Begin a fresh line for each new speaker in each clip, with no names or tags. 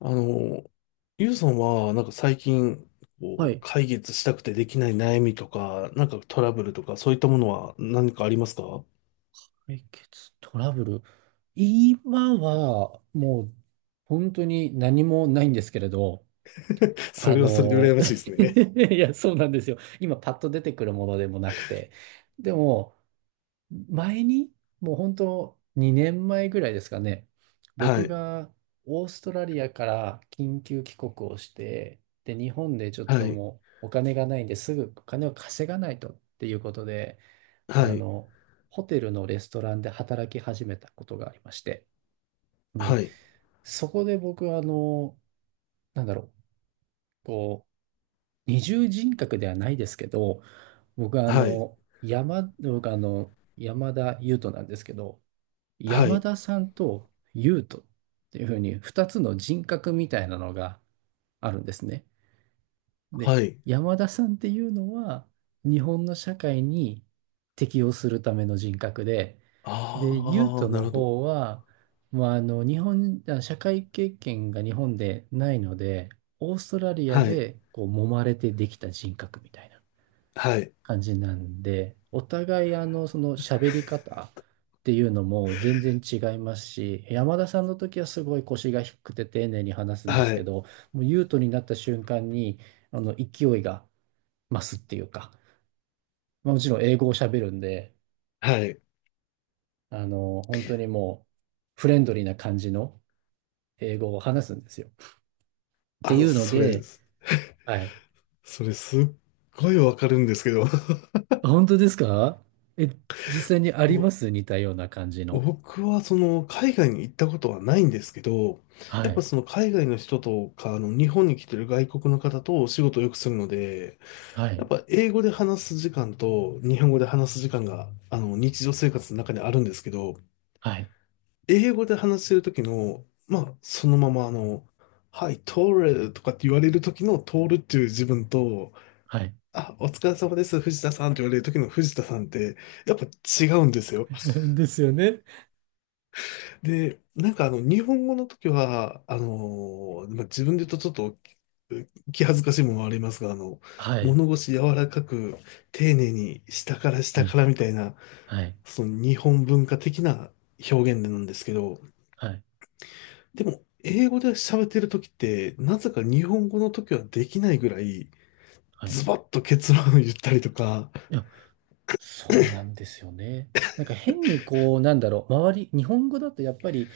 あの、ゆうさんは、最近、
はい。
解決したくてできない悩みとか、トラブルとか、そういったものは何かありますか？
解決トラブル。今は、もう、本当に何もないんですけれど、
そ
あ
れはそれで羨
の、
ましいですね。
いや、そうなんですよ。今、パッと出てくるものでもなくて。でも、前に、もう本当、2年前ぐらいですかね、
は
僕
い、
がオーストラリアから緊急帰国をして、で、日本でちょっ
は
と
い、
もう、お金がないんですぐお金を稼がないとっていうことで、あ
はい、
の、ホテルのレストランで働き始めたことがありまして、で、
はい、
そこで僕は、なんだろう、こう、二重人格ではないですけど、
はい、
僕は山田優斗なんですけど、
は
山
い、
田さんと優斗っていうふうに、二つの人格みたいなのがあるんですね。で、
はい。
山田さんっていうのは、日本の社会に適応するための人格で、で、ユー
あ
ト
あ、なる
の
ほど。
方は、まあ、日本、あ社会経験が日本でないので、オーストラリア
はい、
でこう揉まれてできた人格みたいな
はい、
感じなんで、お互いその喋り方っていうのも全然違いますし、山田さんの時はすごい腰が低くて丁寧に話すんです
は
け
い、
ど、もう優斗になった瞬間に、勢いが増すっていうか、まあ、もちろん英語を喋るんで、
はい。
本当にもうフレンドリーな感じの英語を話すんですよ。って
あ
い
の、
うの
それ、
で、はい。
それすっごいわかるんですけど。
あ、本当ですか？え、実際にあ
も
りま
う
す、似たような感じの？
僕はその海外に行ったことはないんですけど、
は
やっぱ
い。
その海外の人とか、あの日本に来てる外国の方とお仕事をよくするので、
は
や
い。
っぱ英語で話す時間と日本語で話す時間が、あの日常生活の中にあるんですけど、
はい。
英語で話してる時の、はい、通るとかって言われる時の通るっていう自分と、
はい。
あ、お疲れ様です、藤田さんって言われる時の藤田さんって、やっぱ違うんですよ。
ですよね。
で、日本語の時は、まあ、自分で言うとちょっと気恥ずかしいものはありますが、
はい。
物腰柔らかく、丁寧に下から
う
下
ん。
からみたいな、
はい。
その日本文化的な表現なんですけど、
はい。
でも、英語で喋ってる時って、なぜか日本語の時はできないぐらい、
はい。
ズバッと結論を言ったりとか、
いや、そうなんですよね。なんか変にこう、なんだろう、日本語だとやっぱり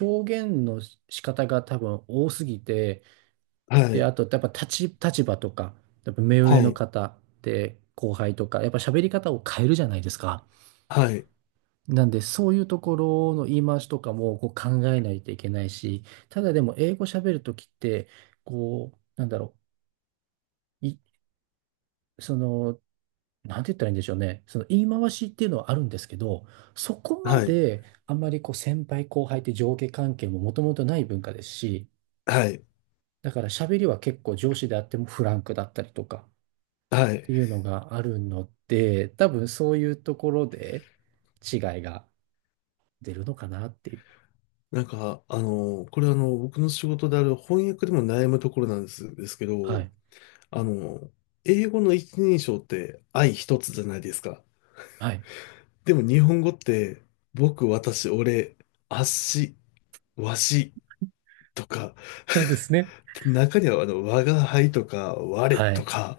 表現の仕方が多分多すぎて、
は
で、
い、
あとやっぱ立場とか、やっぱ目上
は
の
い、
方で後輩とか、やっぱ喋り方を変えるじゃないですか。
はい、
なんで、そういうところの言い回しとかもこう考えないといけないし、ただでも英語喋るときって、こう、なんだろう、いそのなんて言ったらいいんでしょうね。その言い回しっていうのはあるんですけど、そこま
はい、
であんまりこう先輩後輩って上下関係ももともとない文化ですし、
はい、
だから喋りは結構上司であってもフランクだったりとかっ
はい、
ていうのがあるので、多分そういうところで違いが出るのかなっていう。
なんか、あの、これあの、僕の仕事である翻訳でも悩むところなんです、ですけ
は
ど、
い。
あの、英語の一人称って愛一つじゃないですか。
はい。
でも日本語って、僕、私、俺、あっし、わしとか、
そうですね。
中には我が輩とか、我
は
と
い。
か、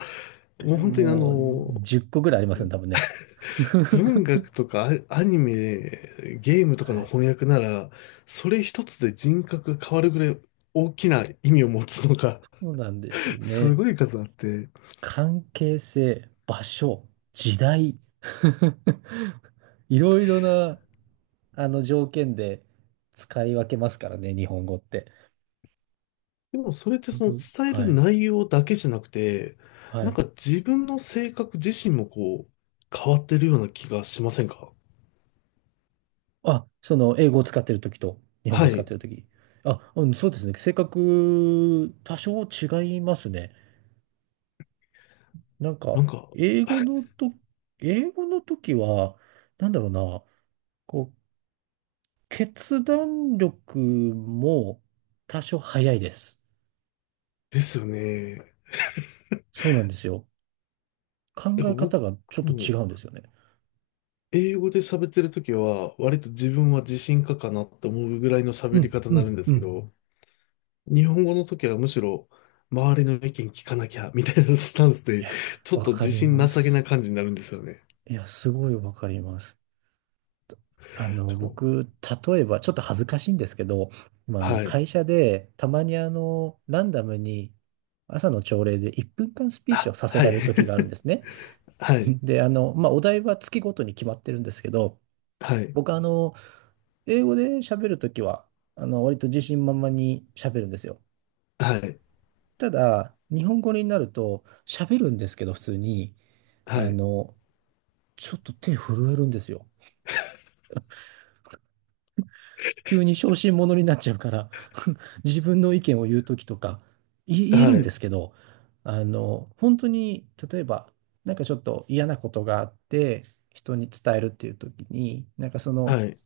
もう本当にあ
もう
の、
10個ぐらいありますね、多分ね。
文
は
学とかニメ、ゲームとか
い。
の翻訳なら、それ一つで人格が変わるぐらい大きな意味を持つのか、
そうなんですよ
す
ね。
ごい数あって。
関係性、場所、時代。いろいろな、あの条件で使い分けますからね、日本語って。
でもそれって
本
その
当、
伝え
は
る
い。
内容だけじゃなくて、
は
なん
い。
か自分の性格自身もこう、変わってるような気がしませんか？
あ、英語を使ってるときと、日本語
は
を使っ
い。
てるとき。あ、うん、そうですね。性格、多少違いますね。なん
な
か、
んか、
英語のと、英語のときは、なんだろうな、こう、決断力も多少早いです。
ですよね。
そうなんですよ。考
なんか
え方
僕
がちょっと違
も、
うんですよね。
英語で喋ってるときは、割と自分は自信家かなって思うぐらいの
う
喋り
ん、
方に
う
なる
ん、
んで
う
すけ
ん。
ど、日本語の時はむしろ、周りの意見聞かなきゃ、みたいなスタンス
い
で、
や、
ちょっ
わ
と
か
自
り
信
ま
なさげな
す。
感じになるんですよね。
いや、すごいわかります。
そう、
僕、例えば、ちょっと恥ずかしいんですけど、まあ、
はい。
会社で、たまにランダムに、朝の朝礼で1分間スピーチを
あ、
させ
は
ら
い。
れる時があるん ですね。
はい。
で、まあ、お題は月ごとに決まってるんですけど、
はい、
僕、英語で喋るときは、割と自信満々に喋るんですよ。
はい、
ただ、日本語になると喋るんですけど、普通に、
は
あ
い、
の、ちょっと手震えるんですよ。急に小心者になっちゃうから 自分の意見を言うときとか、言え
は
るんで
い、
すけど、本当に、例えば、なんかちょっと嫌なことがあって、人に伝えるっていうときに、なんかその、
はい、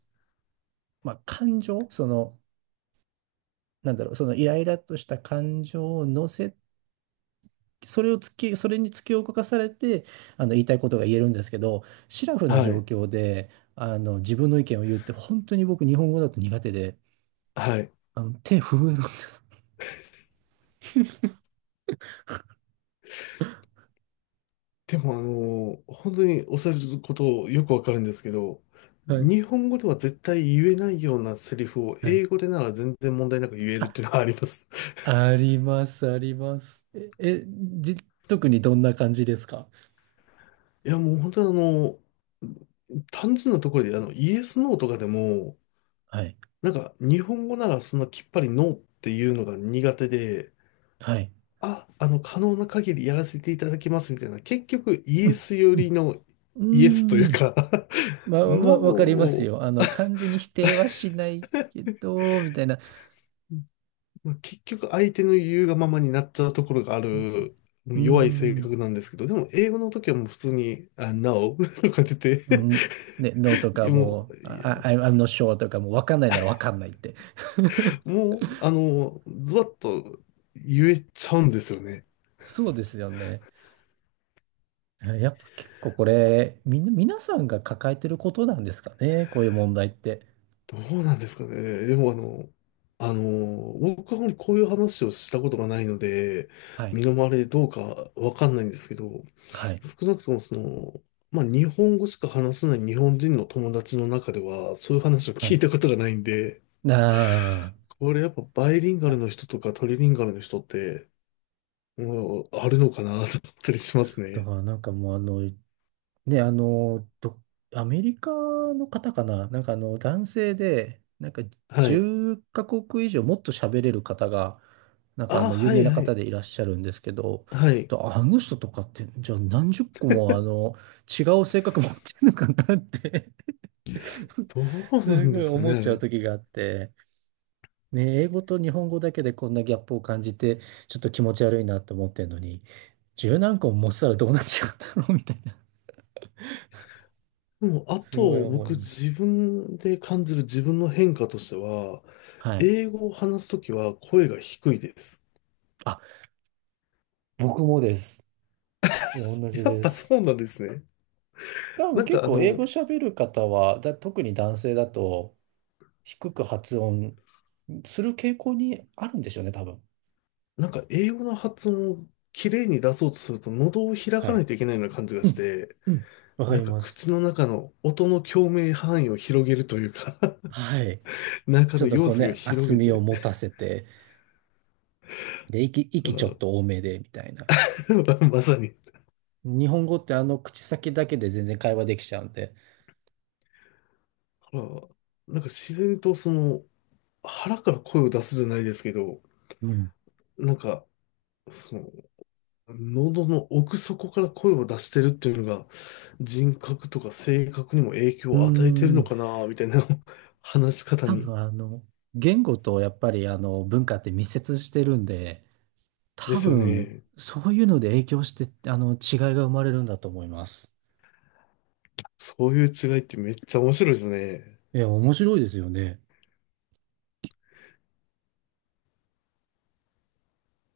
まあ、感情、なんだろう、そのイライラとした感情を乗せそれに突き動かされて、言いたいことが言えるんですけど、シラフな
は
状
い、
況で、自分の意見を言うって、本当に僕、日本語だと苦手で、
はい。
手震えるんです。
でも、本当におっしゃることよくわかるんですけど、
はい。
日本語では絶対言えないようなセリフを
はい。
英語でなら全然問題なく言えるっ
あ、
ていうのはあります。
あります、あります。じ、特にどんな感じですか？
いや、もう本当にあの、単純なところで、イエス、ノーとかでも、
はい。
なんか日本語ならそんなきっぱりノーっていうのが苦手で、
はい。
可能な限りやらせていただきますみたいな、結局イ
う
エ
ん。
ス寄
う
りのイエスとい
ん。
う
うーん、
か
ま あ、
ノー
わかります
を、
よ。完全に否定はしないけど、みたいな。
まあ結局相手の言うがままになっちゃうところがある、も
うー
う弱い性
ん。
格なんですけど、でも英語の時はもう普通に、あ、No とか言って
う
て
ん、ね、No と
い
か
やも
も
う、
う、
いや
あ、 I'm not sure とかもうわかんないならわかんないって。
もう、あの、ズバッと言えちゃうんですよね。
そうですよね。やっぱ結構これ、みんな、皆さんが抱えてることなんですかね、こういう問題って？
どうなんですかね。でもあの、僕はあまりこういう話をしたことがないので、
はい。
身の回りでどうかわかんないんですけど、
はい。
少なくともその、まあ日本語しか話せない日本人の友達の中では、そういう話を
は
聞
い。
いたことがないんで、
あ
これやっぱバイリンガルの
あ。
人とかトリリンガルの人って、もうあるのかなと思ったりします
だか
ね。
らなんかもうね、アメリカの方かな、なんか男性で、なんか
はい。
10カ国以上もっと喋れる方が、なんか
あ、
有
は
名
い
な
は
方
い。
でいらっしゃるんですけど、
はい。
とあの人とかって、じゃあ何十個も違う性格持ってるのかなって
どう な
す
ん
ご
で
い
すかね、
思っ
あ
ちゃう
れ。
時があって、ね、英語と日本語だけでこんなギャップを感じて、ちょっと気持ち悪いなと思ってるのに、十何個も持ってたらどうなっちゃうただろうみたいな、
もう、あ
すごい
と、
思い
僕、
ます。
自分で感じる自分の変化としては、
はい。
英語を話すときは声が低いです。
僕もです。同じ
やっ
で
ぱそ
す。
うなんですね。
多分
なん
結
か、あ
構英
の、
語喋る方は、特に男性だと低く発音する傾向にあるんでしょうね、多分。
英語の発音を綺麗に出そうとすると、喉を開
は
かな
い。
いといけないような感じが
う
し
ん。
て、
うん。わか
なん
り
か、
ます。
口の中の音の共鳴範囲を広げるというか
はい。
中
ちょ
の
っと
様
こう
子を
ね、
広
厚
げ
みを
て、
持たせて、で、息ちょっ
だ
と多めで、みたいな。
から まさに、
日本語ってあの口先だけで全然会話できちゃうんで。
だからなんか、自然と、腹から声を出すじゃないですけど、
うん。
なんか、その、喉の奥底から声を出してるっていうのが人格とか性格にも影響
うー
を与えてるの
ん。
かなみたいな 話し方
多
に。
分言語とやっぱりあの文化って密接してるんで、
で
多
すよ
分、
ね。
そういうので影響して、違いが生まれるんだと思います。
そういう違いってめっちゃ面白いですね。
いや、面白いですよね。